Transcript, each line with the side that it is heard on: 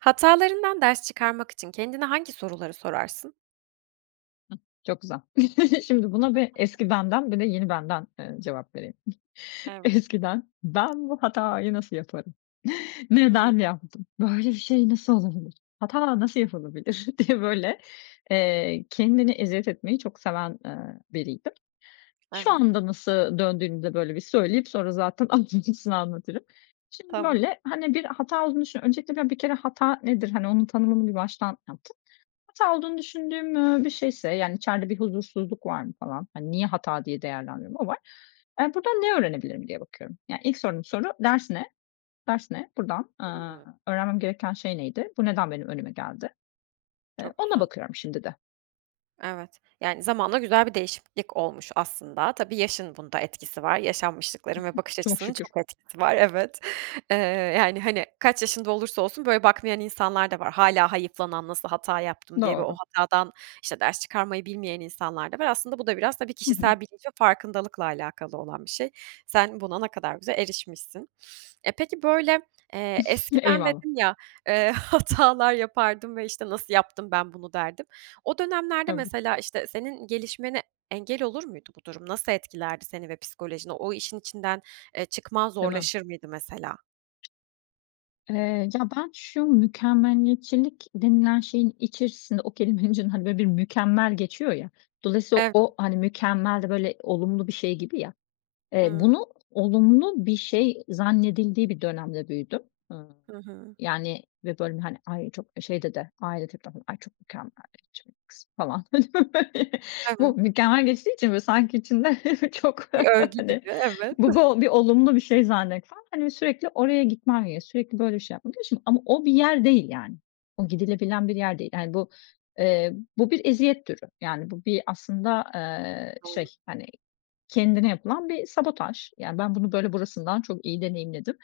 right: Hatalarından ders çıkarmak için kendine hangi soruları sorarsın?
left: Çok güzel. Şimdi buna bir eski benden bir de yeni benden, ııı, cevap vereyim.
right: Evet.
left: Eskiden ben, "Bu hatayı nasıl yaparım?
right: Hıı.
left: Neden yaptım, böyle bir şey nasıl olabilir, hata nasıl yapılabilir?" diye böyle, eee, kendine eziyet etmeyi çok seven, eee, biriydim. Şu
right: Evet.
left: anda nasıl döndüğünü de böyle bir söyleyip sonra zaten ayrıntısını anlatırım. Şimdi
right: Tamam.
left: böyle hani bir hata olduğunu düşünüyor Öncelikle bir kere hata nedir hani onun tanımını bir baştan yaptım. Hata olduğunu düşündüğüm, ııı, bir şeyse yani içeride bir huzursuzluk var mı falan. Hani niye hata diye değerlendiriyorum o var. Eee, buradan ne öğrenebilirim diye bakıyorum. Yani ilk sorduğum soru, "Ders ne? Ders ne?" Buradan, eee,
right: Hıı.
left: öğrenmem gereken şey neydi? Bu neden benim önüme geldi? Eee,
right: Çok
left: ona
right: güzel.
left: bakıyorum şimdi de.
right: Evet. Yani zamanla güzel bir değişiklik olmuş aslında. Tabii yaşın bunda etkisi var. Yaşanmışlıkların ve bakış
left: Çok
right: açısının
left: şükür.
right: çok etkisi var evet. Eee, yani hani kaç yaşında olursa olsun böyle bakmayan insanlar da var. Hâlâ hayıflanan "nasıl hata yaptım" diye ve o
left: Doğru.
right: hatadan işte ders çıkarmayı bilmeyen insanlar da var. Aslında bu da biraz tabii
left: Hı hı.
right: kişisel bilinç ve farkındalıkla alakalı olan bir şey. Sen buna ne kadar güzel erişmişsin. E, peki, böyle, eee, eskiden
left: Eyvallah.
right: dedin ya, eee, hatalar yapardım ve işte "nasıl yaptım ben bunu" derdim. O dönemlerde
left: Evet.
right: mesela işte senin gelişmene engel olur muydu bu durum? Nasıl etkilerdi seni ve psikolojini? O işin içinden, eee, çıkman
left: Değil mi?
right: zorlaşır mıydı mesela?
left: Eee, ya, ben şu mükemmeliyetçilik denilen şeyin içerisinde o kelimenin içinde, hani, böyle bir "mükemmel" geçiyor ya, dolayısıyla
right: Ev
left: o hani "mükemmel" de böyle olumlu bir şey gibi ya. Eee,
right: Hıı.
left: bunu olumlu bir şey zannedildiği bir dönemde büyüdüm.
right: Hı hı.
left: Yani ve böyle, hani, "Ay, çok şeyde de, ailede de var, ay çok mükemmeliyetçi bir kız." falan, böyle.
right: Evet.
left: Bu "mükemmel" geçtiği için böyle sanki içinde çok,
right: Bir örgü
left: hani,
right: gibi, evet.
left: bu bo bir olumlu bir şey zannetsen. Hani, bir sürekli oraya gitmen gerekli sürekli böyle bir şey yapmadığı için. Ama o bir yer değil yani. O gidilebilen bir yer değil. Yani, bu, eee, bu bir eziyet türü. Yani, bu bir aslında, eee, şey,
right: Doğru.
left: hani, kendine yapılan bir sabotaj. Yani, ben bunu böyle burasından çok iyi deneyimledim.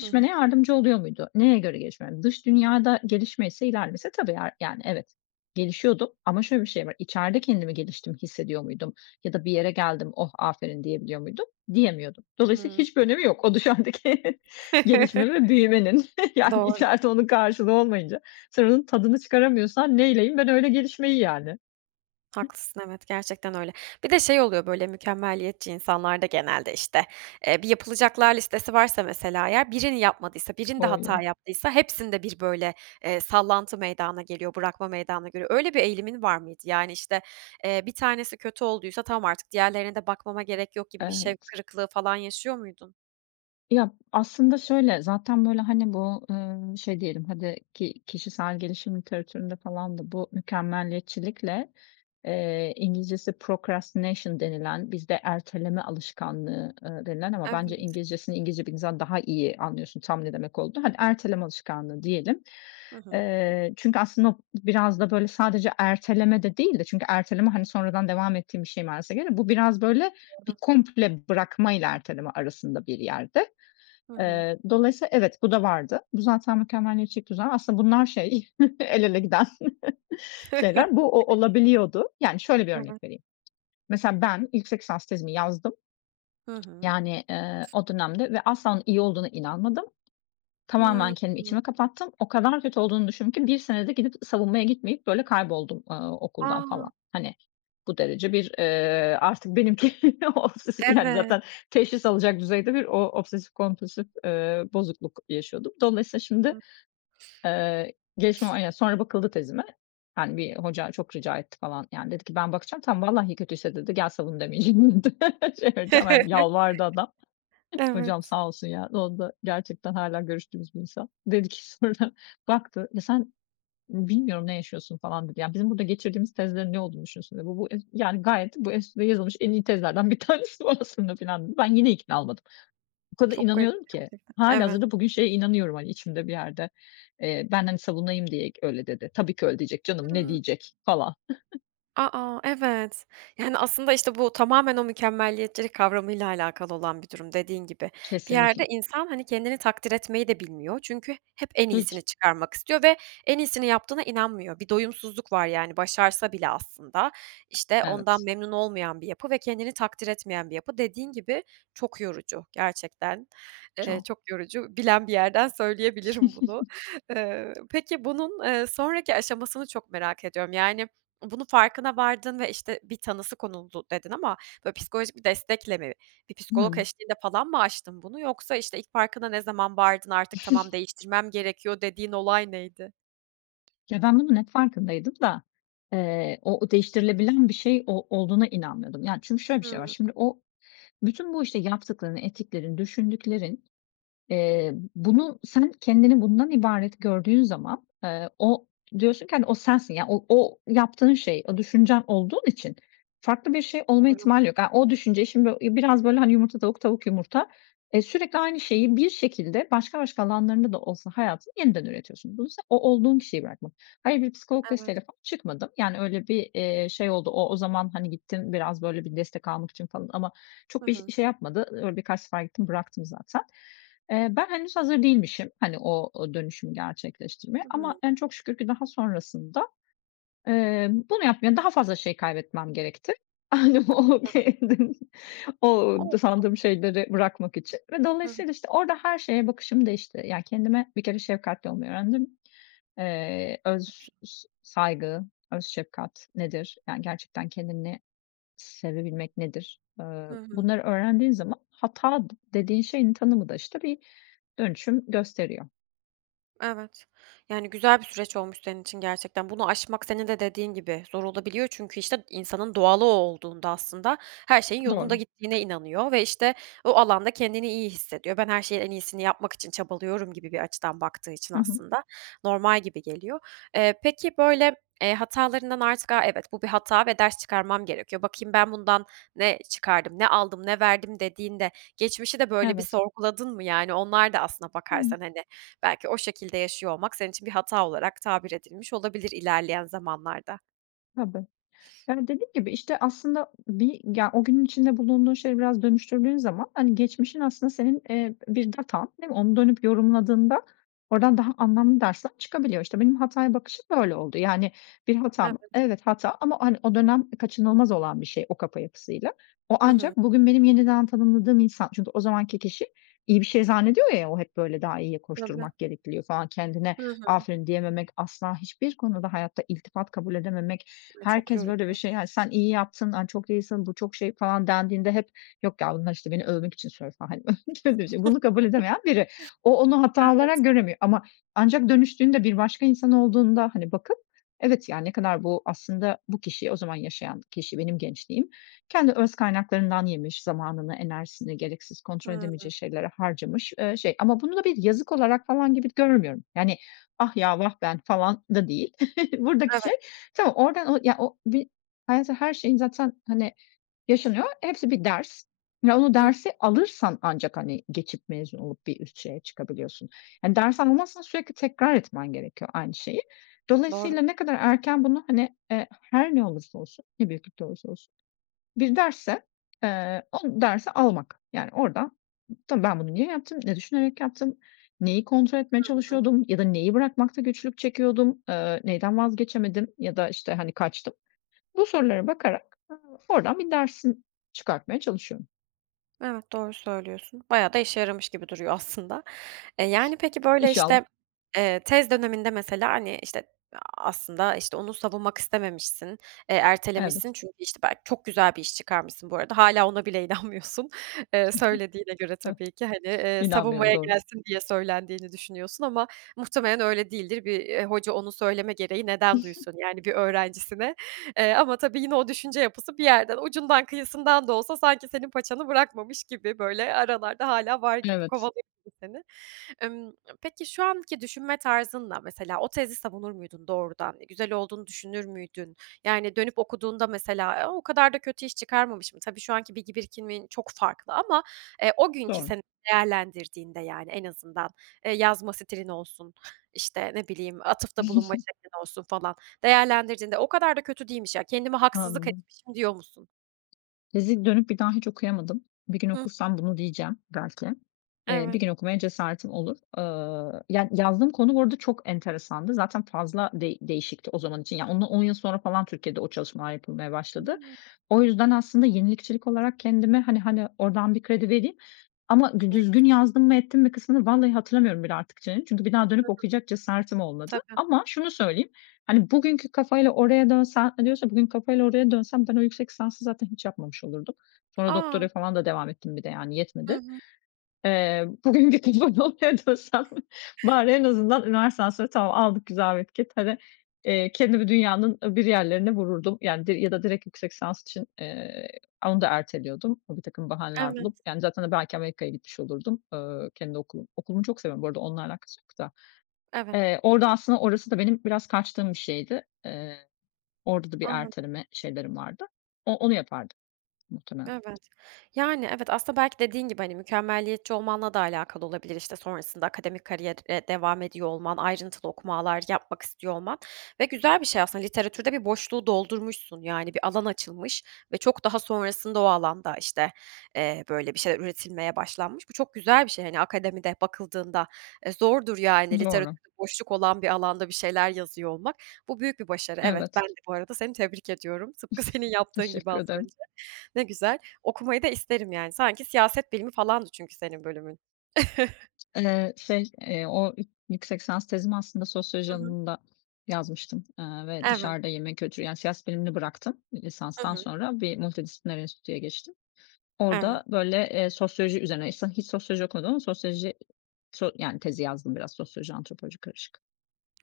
right: Hı hı.
left: yardımcı oluyor muydu? Neye göre gelişmeme? Dış dünyada gelişmeyse, ilerlemeyse tabii yar yani evet, gelişiyordum ama şöyle bir şey var, içeride kendimi geliştiğimi hissediyor muydum ya da bir yere geldim "Oh, aferin!" diyebiliyor muydum, diyemiyordum. Dolayısıyla
right: Hıı.
left: hiçbir önemi yok. O dışarıdaki gelişme ve büyümenin yani
right: Doğru.
left: içeride onun karşılığı olmayınca sen onun tadını çıkaramıyorsan neyleyeyim ben öyle gelişmeyi, yani.
right: Haklısın, evet gerçekten öyle. Bir de şey oluyor böyle mükemmeliyetçi insanlarda genelde işte. Eee, bir yapılacaklar listesi varsa mesela eğer birini yapmadıysa, birinde
left: Boğuyor.
right: hata yaptıysa hepsinde bir böyle, eee, sallantı meydana geliyor, bırakma meydana geliyor. Öyle bir eğilimin var mıydı? Yani işte, eee, 1 tanesi kötü olduysa tamam artık diğerlerine de bakmama gerek yok gibi bir şevk
left: Evet.
right: kırıklığı falan yaşıyor muydun?
left: Ya, aslında şöyle, zaten, böyle, hani, bu, ııı, şey diyelim hadi, ki kişisel gelişim literatüründe falan da bu mükemmeliyetçilikle, eee, İngilizcesi procrastination denilen, bizde erteleme alışkanlığı, ııı, denilen ama bence
right: Evet.
left: İngilizcesini İngilizce bildiğin zaman daha iyi anlıyorsun tam ne demek olduğunu. Hani, erteleme alışkanlığı diyelim.
right: Hı hı.
left: Eee, çünkü aslında biraz da böyle sadece erteleme de değil de çünkü erteleme, hani, sonradan devam ettiğin bir şey, manasına geliyor. Bu biraz, böyle,
right: Doğru.
left: bir komple bırakmayla erteleme arasında bir yerde.
right: Hı hı.
left: Eee, dolayısıyla evet, bu da vardı. Bu zaten mükemmeliyetçilik düzen. Aslında bunlar şey el ele giden şeyler. Bu, o olabiliyordu. Yani, şöyle bir
right: Evet.
left: örnek vereyim. Mesela ben yüksek lisans tezimi yazdım.
right: Hı hı.
left: Yani, eee, o dönemde ve asla onun iyi olduğuna inanmadım. Tamamen
right: Hımm.
left: kendimi içimi kapattım. O kadar kötü olduğunu düşündüm ki 1 senede gidip savunmaya gitmeyip, böyle, kayboldum, aaa, okuldan
right: A!
left: falan. Hani, bu derece bir, eee, artık benimki obsesif yani,
right: Evet.
left: zaten teşhis alacak düzeyde bir o obsesif kompulsif, eee, bozukluk yaşıyordum. Dolayısıyla şimdi, eee, gelişme var, yani, sonra bakıldı tezime. Hani, bir hoca çok rica etti falan, yani, dedi ki: "Ben bakacağım. Tamam, vallahi kötüyse" dedi, "gel savun demeyeceğim." dedi şey vereceğim. Hani, yalvardı adam.
right: Evet.
left: Hocam sağ olsun ya, onda gerçekten hâlâ görüştüğümüz bir insan. Dedi ki sonra, baktı, "Ya, sen bilmiyorum ne yaşıyorsun." falan dedi, "Yani, bizim burada geçirdiğimiz tezlerin ne olduğunu düşünüyorsun?" dedi, "Bu bu, ez yani, gayet bu es bu yazılmış en iyi tezlerden 1 tanesi bu aslında." filan dedi. Ben yine ikna olmadım. O kadar
right: Çok garip
left: inanıyorum ki.
right: gerçekten. Evet.
left: Hâlihazırda bugün şeye inanıyorum, hani, içimde bir yerde, eee, ben, hani, savunayım diye g öyle dedi. "Tabii ki öyle diyecek canım, ne
right: Hımm.
left: diyecek?" falan.
right: A, a, evet. Yani, aslında, işte, bu tamamen o mükemmeliyetçilik kavramıyla alakalı olan bir durum dediğin gibi. Bir yerde
left: Kesinlikle.
right: insan, hani, kendini takdir etmeyi de bilmiyor çünkü hep en iyisini
left: Hiç.
right: çıkarmak istiyor ve en iyisini yaptığına inanmıyor. Bir doyumsuzluk var yani başarsa bile aslında. İşte, ondan
left: Evet.
right: memnun olmayan bir yapı ve kendini takdir etmeyen bir yapı. Dediğin gibi çok yorucu gerçekten. Eee,
left: Çok.
right: çok yorucu. Bilen bir yerden söyleyebilirim bunu. Eee, peki bunun, eee, sonraki aşamasını çok merak ediyorum. Yani, bunun farkına vardın ve, işte, bir tanısı konuldu dedin ama böyle psikolojik bir destekle mi? Bir psikolog
left: Hımm.
right: eşliğinde falan mı aştın bunu yoksa işte ilk farkına ne zaman vardın artık tamam değiştirmem gerekiyor dediğin olay neydi?
left: Ya, ben bunun hep farkındaydım da, eee, o o değiştirilebilen bir şey o olduğuna inanmıyordum. Yani, çünkü şöyle bir şey var.
right: Hımm.
left: Şimdi o bütün bu, işte, yaptıkların, ettiklerin, düşündüklerin, eee, bunu sen kendini bundan ibaret gördüğün zaman, eee, o diyorsun ki, hani, o sensin. Yani, o o yaptığın şey o düşüncen olduğun için farklı bir şey olma
right: Doğru.
left: ihtimali yok. A, o düşünce şimdi i biraz böyle, hani, yumurta tavuk tavuk yumurta, eee, sürekli aynı şeyi bir şekilde başka başka alanlarında da olsa hayatın yeniden üretiyorsun. Bunu sen o olduğun kişiyi bırakman. Hayır, bir psikolog
right: Evet.
left: desteğiyle falan çıkmadım. Yani, öyle bir, eee, şey oldu o o zaman, hani, gittim biraz böyle bir destek almak için falan ama
right: Hı
left: çok da ş
right: hı.
left: şey yapmadı, öyle birkaç sefer gittim bıraktım zaten. Eee, ben henüz hazır değilmişim, hani, o o dönüşümü gerçekleştirmeye
right: Hı
left: ama,
right: hı.
left: yani, çok şükür ki daha sonrasında, emm, bunu yapmaya daha fazla şey kaybetmem gerekti. Hani,
right: Ne
left: o
right: güzel.
left: [unintelligible] o
right: Olsun.
left: sandığım şeyleri bırakmak için ve
right: Hı hı.
left: dolayısıyla, işte, orada her şeye bakışım değişti. Yani, kendime bir kere şefkatli olmayı öğrendim. Eee, öz s saygı, öz şefkat nedir, yani, gerçekten kendini sevebilmek nedir, eee,
right: Hı hı.
left: bunları öğrendiğin zaman hata d dediğin şeyin tanımı da, işte, bir dönüşüm gösteriyor.
right: Evet. Yani, güzel bir süreç olmuş senin için gerçekten. Bunu aşmak senin de dediğin gibi zor olabiliyor çünkü, işte, insanın doğalı o olduğunda aslında her şeyin yolunda
left: Doğru.
right: gittiğine inanıyor ve, işte, o alanda kendini iyi hissediyor. Ben her şeyin en iyisini yapmak için çabalıyorum gibi bir açıdan baktığı için
left: Hı hı.
right: aslında normal gibi geliyor. Eee, peki, böyle, eee, hatalarından artık a, "evet, bu bir hata ve ders çıkarmam gerekiyor. Bakayım ben bundan ne çıkardım, ne aldım, ne verdim," dediğinde geçmişi de böyle bir
left: Evet.
right: sorguladın mı? Yani, onlar da aslına
left: Hıı.
right: bakarsan, hani, belki o şekilde yaşıyor olmak senin için bir hata olarak tabir edilmiş olabilir ilerleyen zamanlarda.
left: Tabii. Yani, dediğim gibi, işte, aslında bir ya, o günün içinde bulunduğun şeyleri biraz dönüştürdüğün zaman, hani, geçmişin aslında senin, eee, bir datan, değil mi? Onu dönüp yorumladığında oradan daha anlamlı dersler çıkabiliyor. İşte, benim hataya bakışım böyle oldu. Yani, bir hata mı?
right: Evet.
left: Evet, hata ama, hani, o dönem kaçınılmaz olan bir şey, o kafa yapısıyla. O
right: Hı hı.
left: ancak bugün benim yeniden tanımladığım insan, çünkü o zamanki kişi iyi bir şey zannediyor ya, o hep, böyle, daha iyiye
right: Tabii.
left: koşturmak gerekli diyor falan, kendine
right: Hı hı.
left: aferin diyememek, asla hiçbir konuda hayatta iltifat kabul edememek.
right: O, çok
left: Herkes,
right: yorucu.
left: böyle, bir şey, hani, sen iyi yaptın, aaa, çok iyisin, bu çok şey falan dendiğinde hep, yok ya, bunlar, işte, beni övmek için söylüyor, falan, hani, övülünce de bunu kabul edemeyen biri. O onu hata
right: Evet.
left: olarak göremiyor ama ancak dönüştüğünde, bir başka insan olduğunda, hani, bakıp, evet, ya, ne kadar, bu aslında bu kişi, o zaman yaşayan kişi benim gençliğim, kendi öz kaynaklarından yemiş, zamanını, enerjisini gereksiz kontrol
right: Hıı.
left: edemeyeceği şeylere harcamış, eee, şey. Ama bunu da bir yazık olarak, falan, gibi görmüyorum. Yani, ah, ya, vah, ben falan da değil buradaki
right: Evet.
left: şey. Tamam, oradan ya o bir hayatta her şey zaten, hani, yaşanıyor. Hepsi bir ders ve onu
right: Hıı.
left: dersi alırsan ancak, hani, geçip, mezun olup bir üst şeye çıkabiliyorsun. Hani, ders almazsan sürekli tekrar etmen gerekiyor aynı şeyi.
right: Doğru.
left: Dolayısıyla ne kadar erken bunu, hani, eee, her ne olursa olsun, ne büyüklükte olursa olsun, bir dersse, eee, o dersi almak. Yani, oradan, tabii ben bunu niye yaptım, ne düşünerek yaptım, neyi kontrol etmeye
right: Hı hı.
left: çalışıyordum ya da neyi bırakmakta güçlük çekiyordum, eee, neyden vazgeçemedim ya da, işte, hani, kaçtım? Bu sorulara bakarak oradan bir dersin çıkartmaya çalışıyorum.
right: Evet, doğru söylüyorsun. Bayağı da işe yaramış gibi duruyor aslında. Eee, yani, peki, böyle,
left: İnşallah.
right: işte, eee, tez döneminde mesela, hani, işte, aaa, aslında, işte, onu savunmak istememişsin, eee,
left: Evet.
right: ertelemişsin çünkü, işte, belki çok güzel bir iş çıkarmışsın bu arada, hâlâ ona bile inanmıyorsun. Eee,
left: Hı
right: söylediğine göre
left: hı. Hıh.
right: tabii ki, hani, eee,
left: İnanmıyorum,
right: savunmaya
left: doğru.
right: gelsin diye söylendiğini düşünüyorsun ama muhtemelen öyle değildir. Bir, ııı, hoca onu söyleme gereği neden duysun, yani, bir öğrencisine? Eee, ama tabii yine o düşünce yapısı bir yerden, ucundan kıyısından da olsa sanki senin paçanı bırakmamış gibi, böyle, aralarda hâlâ var gibi,
left: Evet.
right: kovalıyor gibi seni. Emm, peki, şu anki düşünme tarzınla, mesela, o tezi savunur muydun doğrudan? Güzel olduğunu düşünür müydün? Yani, dönüp okuduğunda mesela, eee, o kadar da kötü iş çıkarmamışım. Tabii şu anki bilgi birikimin çok farklı ama, eee, o günkü
left: Doğru.
right: seni değerlendirdiğinde, yani, en azından, eee, yazma stilin olsun, işte, ne bileyim atıfta bulunma şeklin olsun, falan, değerlendirdiğinde "O kadar da kötü değilmiş, ya. Kendime haksızlık
left: Anladım.
right: etmişim." Diyor musun?
left: Tezi dönüp bir daha hiç okuyamadım. Bir gün
right: Hıh.
left: okursam bunu diyeceğim, belki. Eee, bir
right: Evet.
left: gün okumaya cesaretim olur. Eee, ya, yazdığım konu bu arada çok enteresandı. Zaten fazla değ değişikti o zaman için. Ya, onu yıl sonra falan Türkiye'de o çalışmalar yapılmaya başladı.
right: Imm.
left: O yüzden aslında yenilikçilik olarak kendime, hani hani, oradan bir kredi vereyim ama dü
right: Ne
left: düzgün
right: güzel.
left: yazdım mı ettim mi kısmını vallahi hatırlamıyorum bile artık.. [unintelligible] Çünkü bir daha
right: Hı
left: dönüp
right: hı.
left: okuyacak cesaretim olmadı.
right: Tabii.
left: Ama şunu söyleyeyim, hani, bugünkü kafayla oraya dönsen, hani, diyorsan ki bugünkü kafayla oraya dönsem ben o yüksek lisansı zaten hiç yapmamış olurdum. Sonra
right: A!
left: doktoraya falan da devam ettim bir de, yani,
right: Hı
left: yetmedi.
right: hı.
left: Eee, bugün gidip o noktaya dönsem bari en azından üniversiteden sonra tamam aldık, güzel bir etiket hadi, eee, kendimi dünyanın öbür yerlerine vururdum, yani, di ya da direkt yüksek lisans için, eee, onu da erteliyordum birtakım bahaneler
right: Evet.
left: bulup. Yani, zaten, hani, belki Amerika'ya gitmiş olurdum, eee, kendi okulum. Okulumu çok seviyorum bu arada, onunla alakası yok da.
right: Evet.
left: Eee, orada aslında orası da benim biraz kaçtığım bir şeydi. Eee, orada da bir
right: Anladım.
left: erteleme şeylerim vardı. O onu yapardım muhtemelen.
right: Evet, yani, evet, aslında belki dediğin gibi, hani, mükemmeliyetçi olmanla da alakalı olabilir, işte, sonrasında akademik kariyere devam ediyor olman, ayrıntılı okumalar yapmak istiyor olman ve güzel bir şey aslında, literatürde bir boşluğu doldurmuşsun, yani, bir alan açılmış ve çok daha sonrasında o alanda, işte, eee, böyle, bir şeyler üretilmeye başlanmış. Bu çok güzel bir şey, hani, akademide bakıldığında, eee, zordur, yani,
left: Doğru.
right: literatürde boşluk olan bir alanda bir şeyler yazıyor olmak. Bu büyük bir başarı, evet, ben
left: Evet.
right: de bu arada seni tebrik ediyorum, tıpkı senin yaptığın gibi
left: Teşekkür
right: az
left: ederim.
right: önce. Ne güzel, okumayı da isterim, yani, sanki siyaset bilimi falandı, çünkü senin bölümün.
left: Eee, şey, eee, o yük yüksek lisans tezimi aslında sosyoloji
right: Hı hı.
left: alanında yazmıştım, eee, ve
right: Evet.
left: dışarıda yeme kültürü, yani, siyaset bilimini bıraktım
right: Hı
left: lisanstan
right: hı.
left: sonra bir multidisipliner enstitüye geçtim.
right: Evet.
left: Orada, böyle, eee, sosyoloji üzerine, [unintelligible] hiç sosyoloji okumadım ama sosyoloji so yani, tezi yazdım biraz, sosyoloji, antropoloji karışık.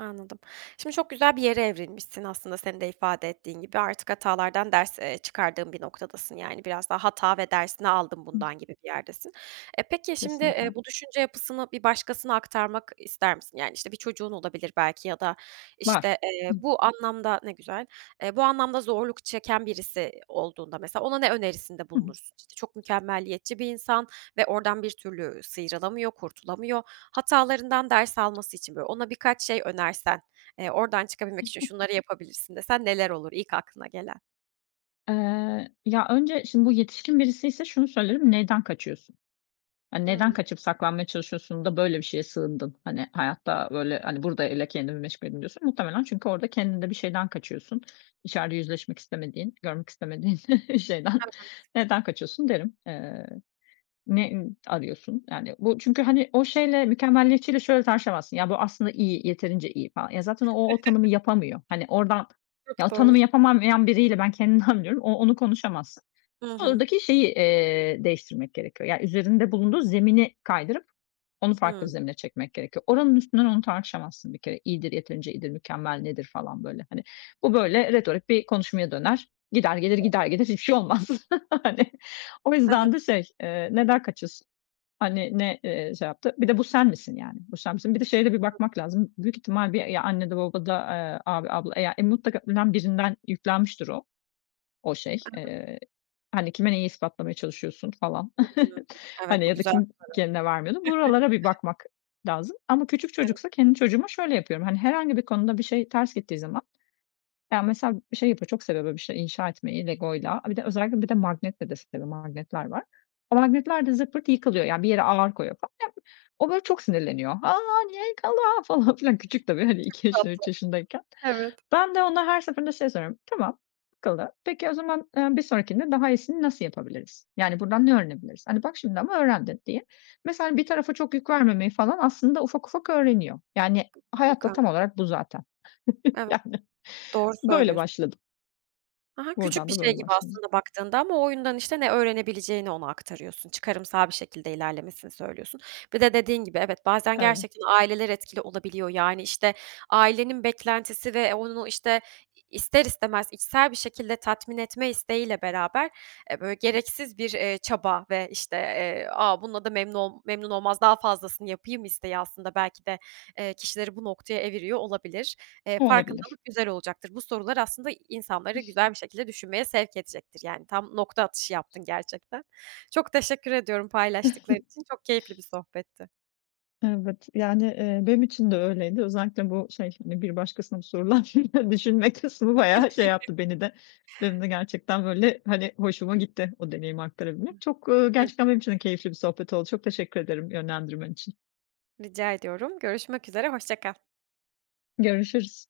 right: Anladım. Şimdi çok güzel bir yere evrilmişsin aslında senin de ifade ettiğin gibi. Artık hatalardan ders, eee, çıkardığın bir noktadasın, yani, biraz daha hata ve dersini aldım
left: Hıh.
right: bundan gibi bir yerdesin. E, peki şimdi, eee,
left: Kesinlikle.
right: bu düşünce yapısını bir başkasına aktarmak ister misin? Yani, işte, bir çocuğun olabilir belki ya da,
left: Var.
right: işte, eee,
left: Hıh.
right: bu anlamda Ne güzel. Eee, bu anlamda zorluk çeken birisi olduğunda mesela ona ne önerisinde
left: Hı hı.
right: bulunursun? İşte, çok mükemmeliyetçi bir insan ve oradan bir türlü sıyrılamıyor, kurtulamıyor. Hatalarından ders alması için, böyle, ona birkaç şey önersen, eee, oradan
left: Hı
right: çıkabilmek için
left: hı.
right: şunları yapabilirsin desen neler olur ilk aklına gelen?
left: Eee, ya, önce şimdi bu yetişkin birisiyse şunu söylerim, "Neden kaçıyorsun? Hani, neden
right: Hımm.
left: kaçıp saklanmaya çalışıyorsun da böyle bir şeye sığındın? Hani, hayatta, böyle, hani, burada öyle kendimi meşgul edeyim diyorsun. Muhtemelen çünkü orada kendinde bir şeyden kaçıyorsun. İçeride yüzleşmek istemediğin, görmek istemediğin şeyden.
right: Evet.
left: Neden kaçıyorsun?" derim. Eee, "Ne, ımm, arıyorsun?" yani Bu çünkü, hani, o şeyle, mükemmeliyetçiyle şöyle tartışamazsın "Ya, bu aslında iyi, yeterince iyi." falan. Ya, zaten o o tanımı yapamıyor. Hani, oradan
right: Çok
left: ya, o
right: doğru.
left: tanımı yapamayan biriyle, ben kendimden biliyorum, o onu konuşamazsın.
right: Hı hı.
left: Oradaki şeyi, eee, değiştirmek gerekiyor, yani, üzerinde bulunduğu zemini kaydırıp onu farklı bir
right: Hımm.
left: zemine çekmek gerekiyor. Oranın üstünden onu tartışamazsın bir kere. İyidir, yeterince iyidir, mükemmel nedir, falan, böyle, hani. Bu, böyle, retorik bir konuşmaya döner, gider, gelir, gider,
right: [unintelligible]
left: gelir, hiçbir şey olmaz, hani. O
right: Evet.
left: yüzden de şey, eee, "Neden kaçıyorsun, hani, ne, eee, şey yaptı, bir de bu sen misin, yani, bu sen misin?" Bir de şeye de bir
right: [unintelligible]
left: bakmak lazım, büyük ihtimal bir, eee, ya annede, babada, eee, abi, abla, eee, ya, mutlaka önem birinden yüklenmiştir o o şey.
right: I hı.
left: Eee, hani, "Kime neyi ispatlamaya çalışıyorsun?" falan,
right: Hımm. Evet,
left: hani,
right: bu
left: ya da
right: güzel soru.
left: "Kim kendine vermiyordun?" Buralara bir bakmak lazım ama küçük
right: Evet.
left: çocuksa, kendi çocuğuma şöyle yapıyorum, hani, herhangi bir konuda bir şey ters gittiği zaman Ya, mesela şey yapıyor, çok seviyor, böyle, bir şey inşa etmeyi legoyla, a, bir de özellikle bir de magnetle de seviyor. Magnetler var. O magnetler de zırt pırt yıkılıyor, yani, bir yere ağır koyuyor, falan. Ya, o, böyle, çok sinirleniyor. "A, niye yıkıldı?" falan filan.
right: Bu
left: Küçük tabii, hani, 2
right: çok
left: yaşında,
right: tatlı.
left: 3 yaşındayken.
right: Evet.
left: Ben de ona her seferinde şey soruyorum, "Tamam, yıkıldı. Peki, o zaman, eee, bir sonrakinde daha iyisini nasıl yapabiliriz? Yani, buradan ne öğrenebiliriz? Hani, bak şimdi ama öğrendin." diye. Mesela, bir tarafa çok yük vermemeyi falan aslında ufak ufak öğreniyor. Yani, hayat da
right: Harika.
left: tam olarak bu zaten.
right: Evet,
left: Yani.
right: doğru
left: Böyle
right: söylüyorsun.
left: başladım.
right: Ha ha, küçük
left: Buradan
right: bir
left: da
right: şey
left: böyle
right: gibi
left: başladım.
right: aslında baktığında ama o oyundan, işte, ne öğrenebileceğini ona aktarıyorsun, çıkarımsal bir şekilde ilerlemesini söylüyorsun. Bir de dediğin gibi, evet, bazen
left: Evet.
right: gerçekten aileler etkili olabiliyor. Yani, işte, ailenin beklentisi ve onun o, işte, ister istemez içsel bir şekilde tatmin etme isteğiyle beraber, eee, böyle, gereksiz bir, eee, çaba ve, işte, eee, "A, bununla da memnun ol memnun olmaz, daha fazlasını yapayım." isteği aslında belki de, eee, kişileri bu noktaya eviriyor olabilir. Eee,
left: Olabilir.
right: farkındalık güzel olacaktır. Bu sorular aslında insanları güzel bir şekilde düşünmeye sevk edecektir, yani. Tam nokta atışı yaptın gerçekten. Çok teşekkür ediyorum paylaştıkların için. Çok keyifli bir sohbetti.
left: Evet, yani, eee, benim için de öyleydi. Özellikle bu şey, hani, bir başkasına sorulan düşünme kısmı bayağı şey yaptı beni de. Benim de gerçekten, böyle, hani, hoşuma gitti o deneyimi aktarabilmek. Çok, eee, gerçekten
right: [unintelligible]
left: benim için de keyifli bir sohbet oldu. Çok teşekkür ederim yönlendirmen için.
right: Rica ediyorum. Görüşmek üzere. Hoşça kal.
left: Görüşürüz.